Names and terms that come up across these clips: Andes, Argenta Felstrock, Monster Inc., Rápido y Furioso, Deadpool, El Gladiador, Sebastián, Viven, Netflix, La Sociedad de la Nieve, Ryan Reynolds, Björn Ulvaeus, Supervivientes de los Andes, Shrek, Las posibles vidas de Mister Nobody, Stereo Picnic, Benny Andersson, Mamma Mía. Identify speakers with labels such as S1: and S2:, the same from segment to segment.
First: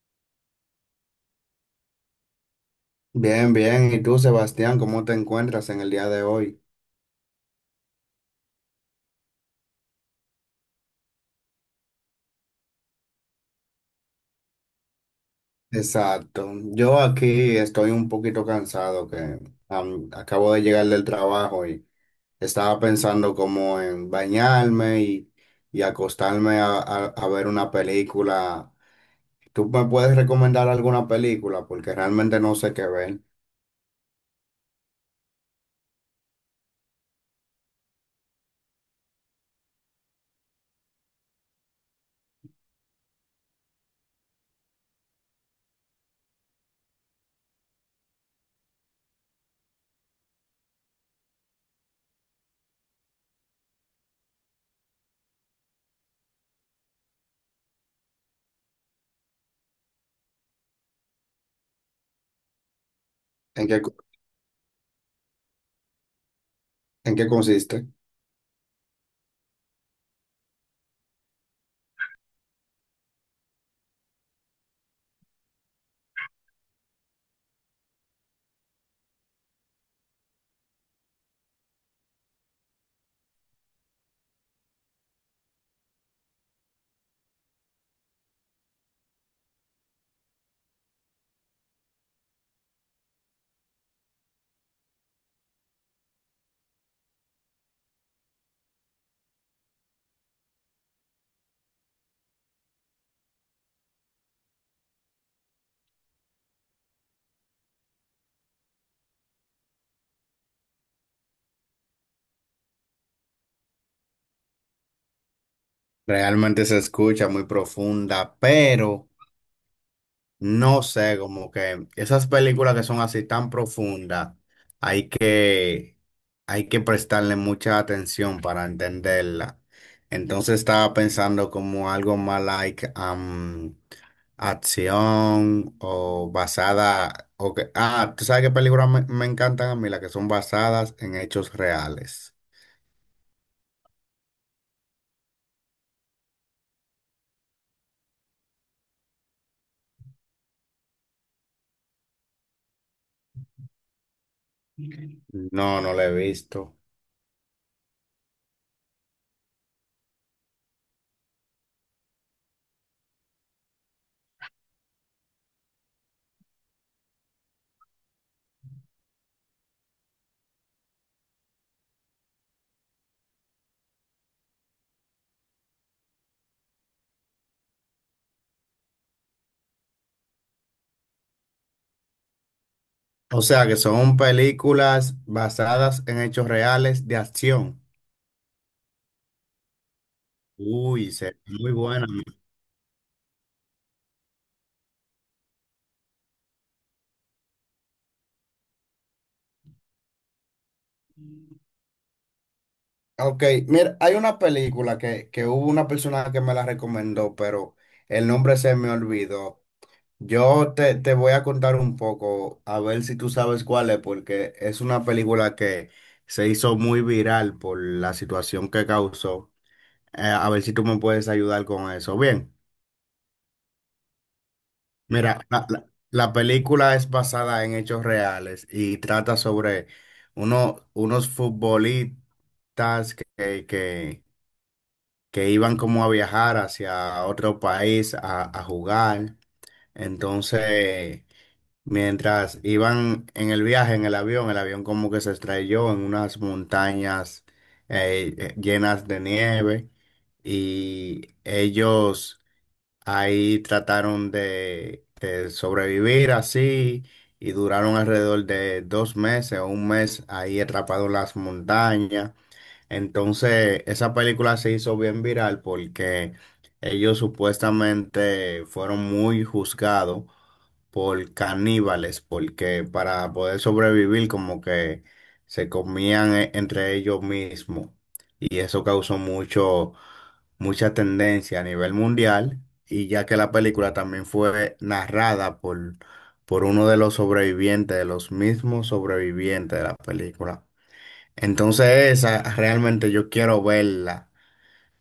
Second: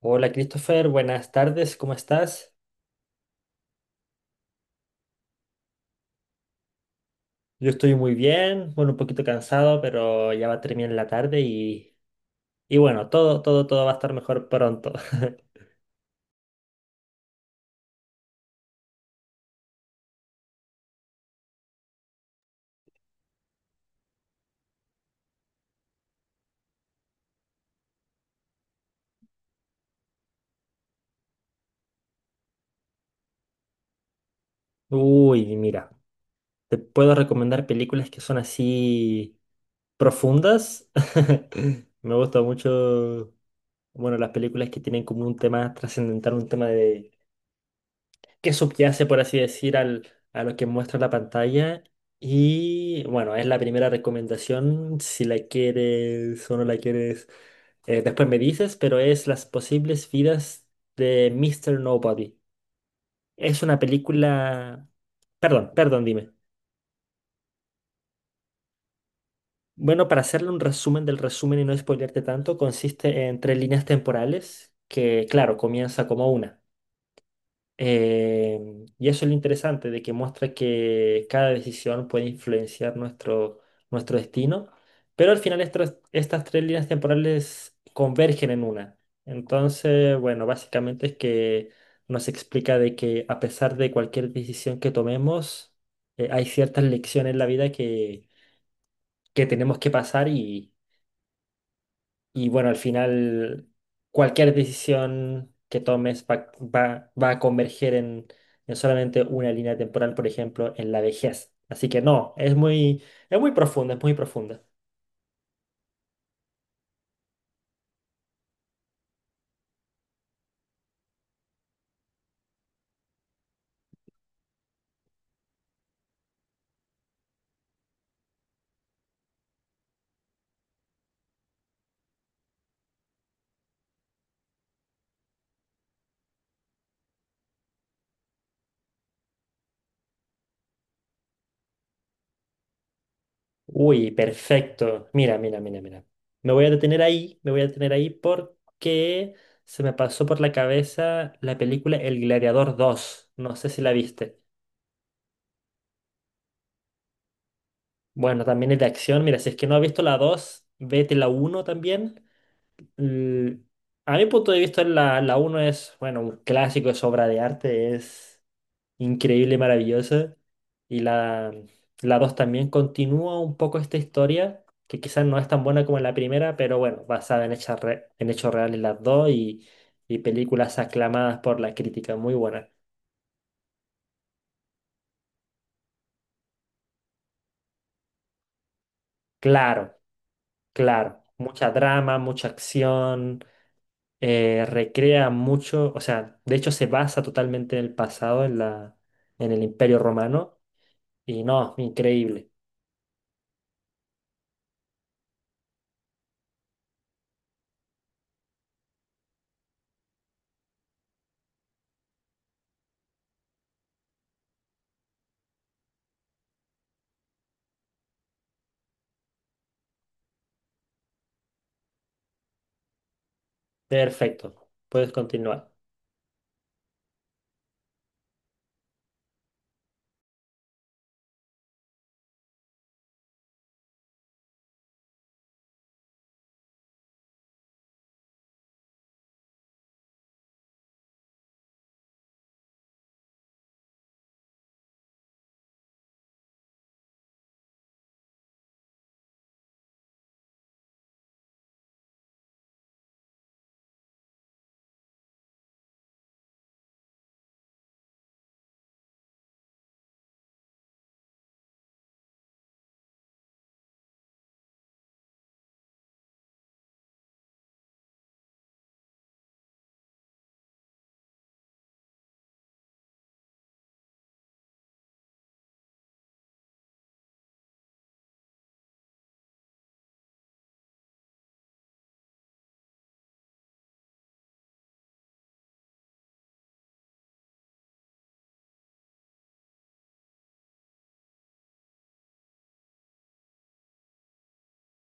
S1: Hola Christopher, buenas tardes, ¿cómo estás?
S2: Bien, bien. ¿Y tú, Sebastián, cómo te encuentras en el día de hoy?
S1: Yo estoy muy bien, bueno, un poquito cansado, pero ya va a terminar la tarde y bueno, todo va a estar mejor pronto.
S2: Exacto. Yo aquí estoy un poquito cansado que acabo de llegar del trabajo y estaba pensando como en bañarme y acostarme a ver una película. ¿Tú me puedes recomendar alguna película? Porque realmente no sé qué ver.
S1: Uy, mira, te puedo recomendar películas que son así profundas. Me gusta mucho, bueno, las películas que tienen como un tema trascendental, un tema de que subyace, por así decir, al, a lo que muestra la pantalla. Y bueno, es la primera recomendación, si la quieres o no la quieres, después me dices, pero es Las posibles vidas de Mister Nobody. Es
S2: ¿En
S1: una
S2: qué, co-
S1: película. Perdón, perdón, dime.
S2: en qué consiste?
S1: Bueno, para hacerle un resumen del resumen y no spoilearte tanto, consiste en tres líneas temporales que, claro, comienza como una. Y eso es lo interesante, de que muestra que cada decisión puede influenciar nuestro destino, pero al final estas tres líneas temporales convergen en una. Entonces, bueno, básicamente es que nos explica de que a pesar de cualquier decisión que tomemos, hay ciertas lecciones en la vida que tenemos que pasar y bueno, al final cualquier decisión que tomes va a converger en solamente una línea temporal, por ejemplo, en la vejez. Así que no, es muy profunda, es muy profunda.
S2: Realmente se escucha muy profunda, pero no sé, como que esas películas que son así tan profundas, hay que, hay que prestarle mucha atención para entenderla. Entonces estaba pensando como algo más like acción o basada, o que, ah, ¿tú sabes qué películas me encantan a mí? Las que son basadas en hechos reales.
S1: Uy, perfecto. Mira, mira, mira, mira. Me voy a detener ahí, me voy a detener ahí porque se me pasó por la cabeza la película El Gladiador dos. No sé si la viste.
S2: No, no la he visto.
S1: Bueno, también es de acción. Mira, si es que no has visto la 2 vete la uno también. Mm, a mi punto de vista, la uno es, bueno, un clásico, es obra de arte, es increíble, y maravillosa. Y la 2 también continúa un poco esta historia, que quizás no es tan buena como la primera, pero bueno, basada en, hechas re- en hechos reales las dos y películas aclamadas por la crítica, muy buenas.
S2: O sea, que son películas basadas en hechos reales de acción.
S1: Claro,
S2: Uy,
S1: claro, mucha
S2: muy buena.
S1: drama, mucha acción, recrea mucho, o sea, de hecho se basa totalmente en el pasado, en la, en el Imperio Romano. Y no, increíble.
S2: Ok, mira, hay una película que hubo una persona que me la recomendó, pero el nombre se me olvidó. Yo te voy a contar un poco, a ver si tú sabes cuál es, porque es una película que se hizo muy viral por la situación que causó. A ver si tú me puedes ayudar con eso. Bien.
S1: Perfecto. Puedes
S2: Mira,
S1: continuar.
S2: la película es basada en hechos reales y trata sobre unos futbolistas que iban como a viajar hacia otro país a jugar. Entonces, mientras iban en el viaje, en el avión como que se estrelló en unas montañas llenas de nieve y ellos ahí trataron de sobrevivir así y duraron alrededor de dos meses o un mes ahí atrapados en las montañas. Entonces, esa película se hizo bien viral porque ellos supuestamente fueron muy juzgados por caníbales, porque para poder sobrevivir como que se comían entre ellos mismos y eso causó mucha tendencia a nivel mundial y ya que la película también fue narrada por uno de los sobrevivientes, de los mismos sobrevivientes de la película. Entonces esa realmente yo quiero verla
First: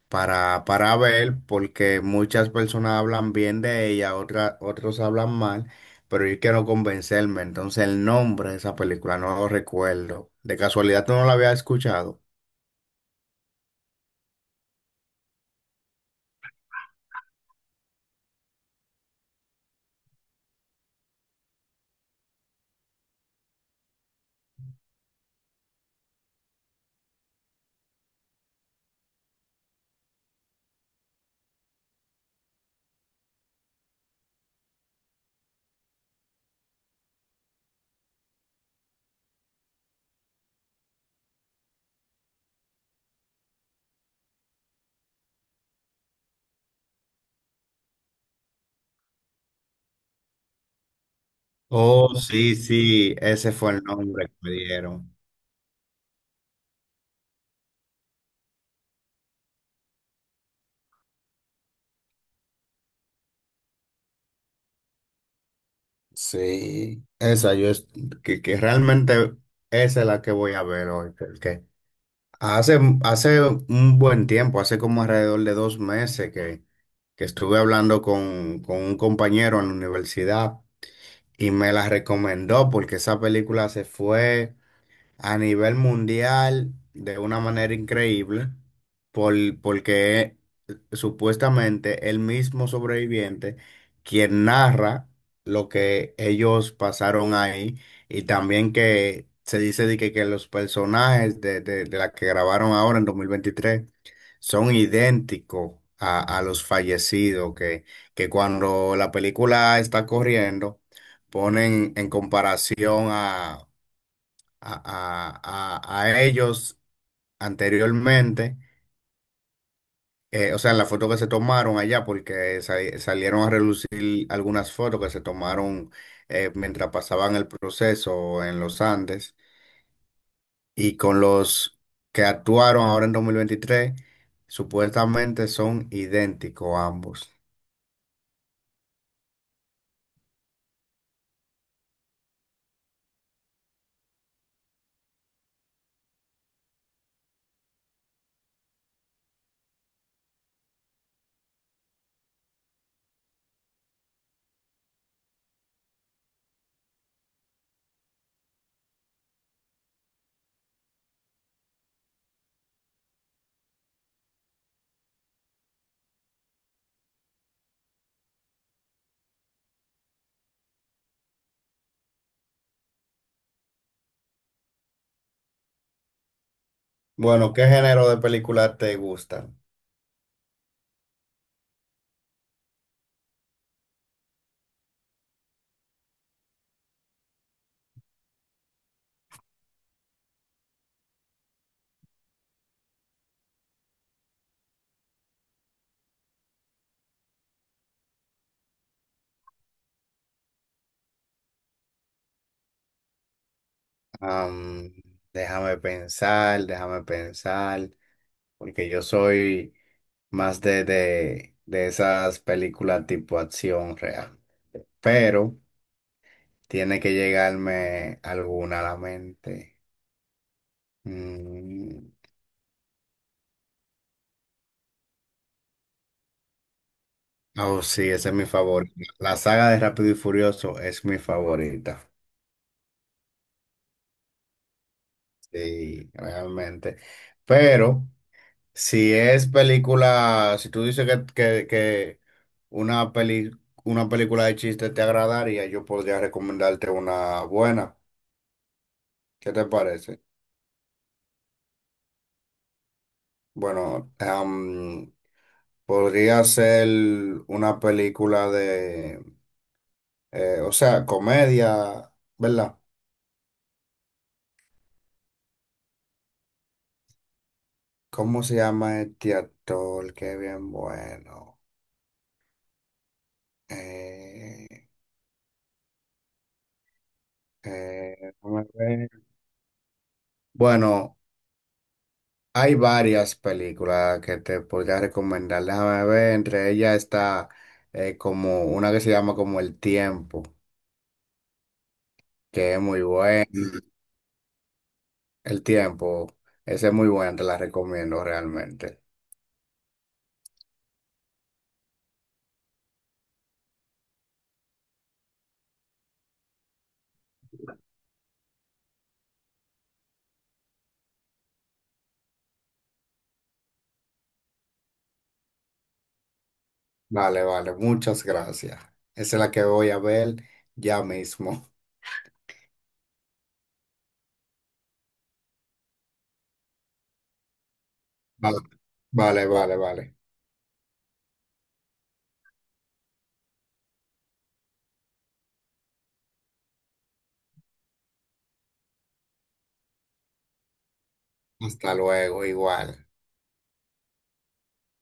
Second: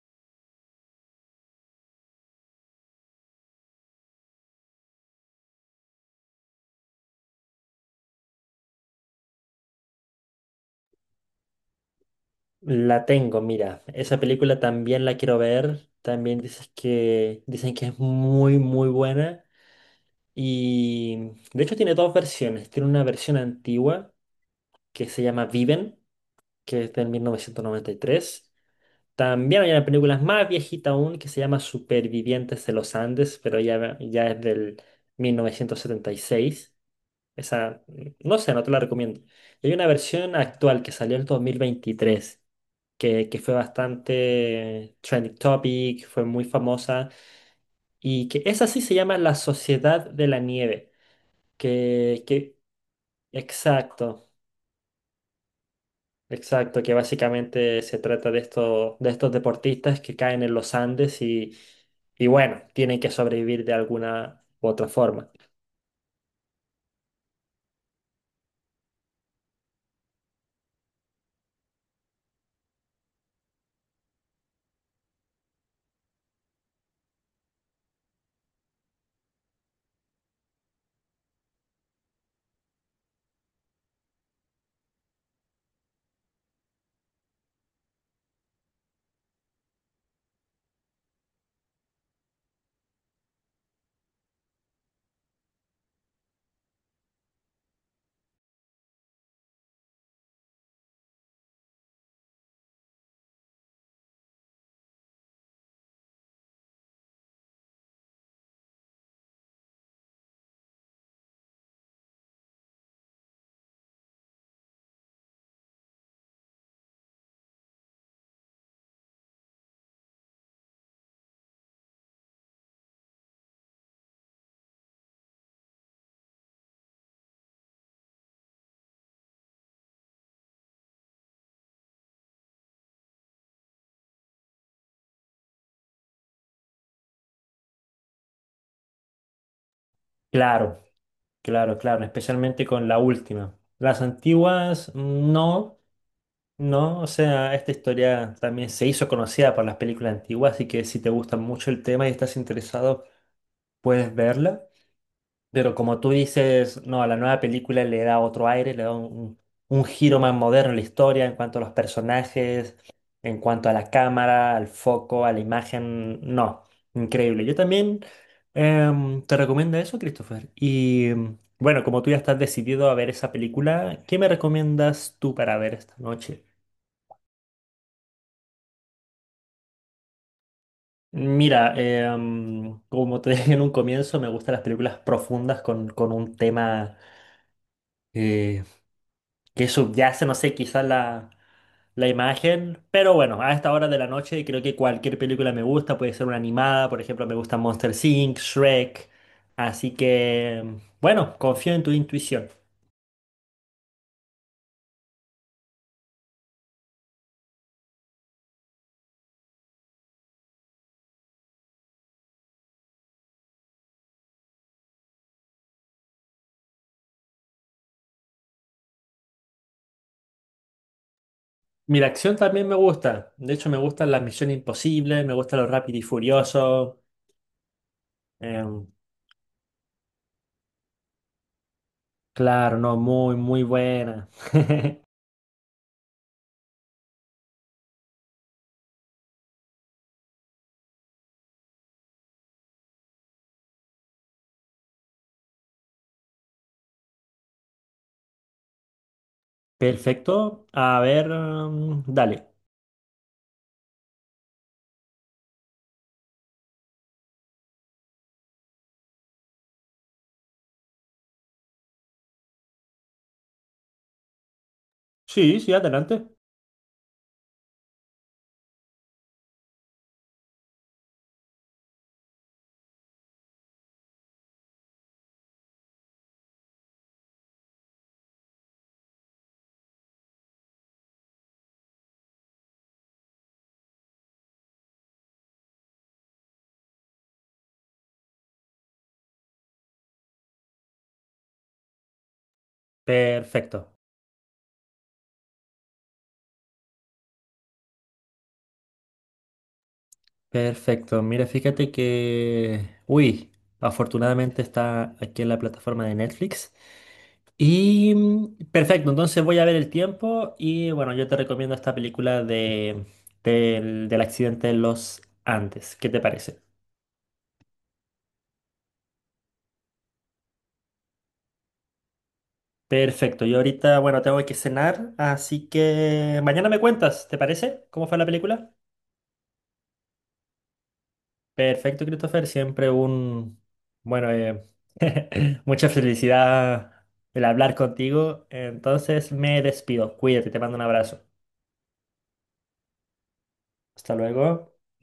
S2: para ver, porque muchas personas hablan bien de ella, otros hablan mal, pero yo quiero convencerme. Entonces, el nombre de esa película no lo recuerdo. De casualidad, ¿tú no la había escuchado?
S1: La tengo, mira. Esa película también la quiero ver. También dices que dicen que es muy, muy buena. Y de hecho tiene dos versiones. Tiene una versión antigua que se llama Viven, que es de 1993. También hay una película más viejita aún que se llama Supervivientes de los Andes, pero ya, ya es del 1976. Esa, no sé, no te la recomiendo. Y hay una versión actual que salió en el 2023, que fue bastante trending topic, fue muy famosa, y que esa sí se llama La Sociedad de la Nieve,
S2: Oh, sí,
S1: que
S2: sí, ese fue el nombre
S1: exacto,
S2: que me dieron.
S1: exacto, que básicamente se trata de, esto, de estos deportistas que caen en los Andes y bueno, tienen que sobrevivir de alguna u otra forma.
S2: Sí, esa yo es que realmente esa es la que voy a ver hoy, porque hace un buen tiempo, hace como alrededor de dos meses que estuve hablando con un compañero en la universidad y me la recomendó porque esa película se fue a nivel mundial de una manera increíble, por, porque supuestamente el mismo sobreviviente quien narra lo que ellos pasaron ahí y también que se dice de que los personajes de la que grabaron ahora en 2023 son idénticos a los fallecidos, que cuando la película está corriendo ponen en comparación a, a- a ellos anteriormente, o sea, en la foto que se tomaron allá, porque salieron a relucir algunas fotos que se tomaron mientras pasaban el proceso en los Andes, y con los que actuaron ahora en 2023 supuestamente son idénticos ambos.
S1: Claro, claro, claro, especialmente con la última. Las antiguas no, no, o sea, esta historia también se hizo conocida por las películas antiguas, así que si te gusta mucho el tema y estás interesado, puedes verla. Pero como tú dices, no, a la nueva película le da otro aire, le da un giro más moderno a la historia en cuanto a los personajes, en cuanto a la cámara, al foco, a la imagen. No, increíble. Yo también te recomiendo eso, Christopher. Bueno, como tú ya estás decidido a ver esa película, ¿qué me recomiendas tú para ver esta noche?
S2: Bueno, ¿qué género de películas te gustan?
S1: Mira, como te dije en un comienzo, me gustan las películas profundas con un tema eh, que subyace, no sé, quizás la, la imagen, pero bueno, a esta hora de la noche creo que cualquier película me gusta, puede ser una animada, por ejemplo, me gusta Monster Inc., Shrek, así que bueno, confío en tu intuición.
S2: Am, déjame pensar. Porque yo soy más de esas películas tipo acción real. Pero tiene que llegarme alguna a la mente.
S1: Mira,
S2: Mm.
S1: acción también me gusta. De hecho, me gustan las misiones imposibles, me gusta lo rápido y furioso.
S2: Oh, sí, esa es mi
S1: Em,
S2: favorita. La saga de Rápido y Furioso es mi favorita.
S1: claro, no, muy, muy buena.
S2: Sí, realmente. Pero si es película, si tú dices que una peli, una película de chiste te agradaría, yo podría recomendarte una buena. ¿Qué te parece?
S1: Perfecto. A ver, dale.
S2: Bueno, podría ser una película o sea, comedia, ¿verdad?
S1: Sí, sí, adelante.
S2: ¿Cómo se llama este actor? Qué bien bueno. Eh, eh, déjame ver. Bueno, hay varias películas que te podría recomendar. Déjame ver, entre ellas está como una que se llama como El Tiempo, que es muy buena.
S1: Perfecto.
S2: El Tiempo, esa es muy buena, te la recomiendo realmente.
S1: Perfecto. Mira, fíjate que, uy, afortunadamente está aquí en la plataforma de Netflix. Y mm, perfecto, entonces voy a ver el tiempo y bueno, yo te recomiendo esta película de, del, del accidente de los Andes. ¿Qué te parece?
S2: Vale, vale, muchas gracias. Esa es la que voy a ver ya mismo.
S1: Perfecto, yo ahorita, bueno, tengo que cenar, así que mañana me cuentas, ¿te parece? ¿Cómo fue la película?
S2: Vale, vale, vale. Vale.
S1: Perfecto, Christopher. Siempre un, bueno, mucha felicidad el hablar contigo. Entonces me despido. Cuídate, te mando un abrazo.
S2: Hasta luego, igual.
S1: Hasta luego.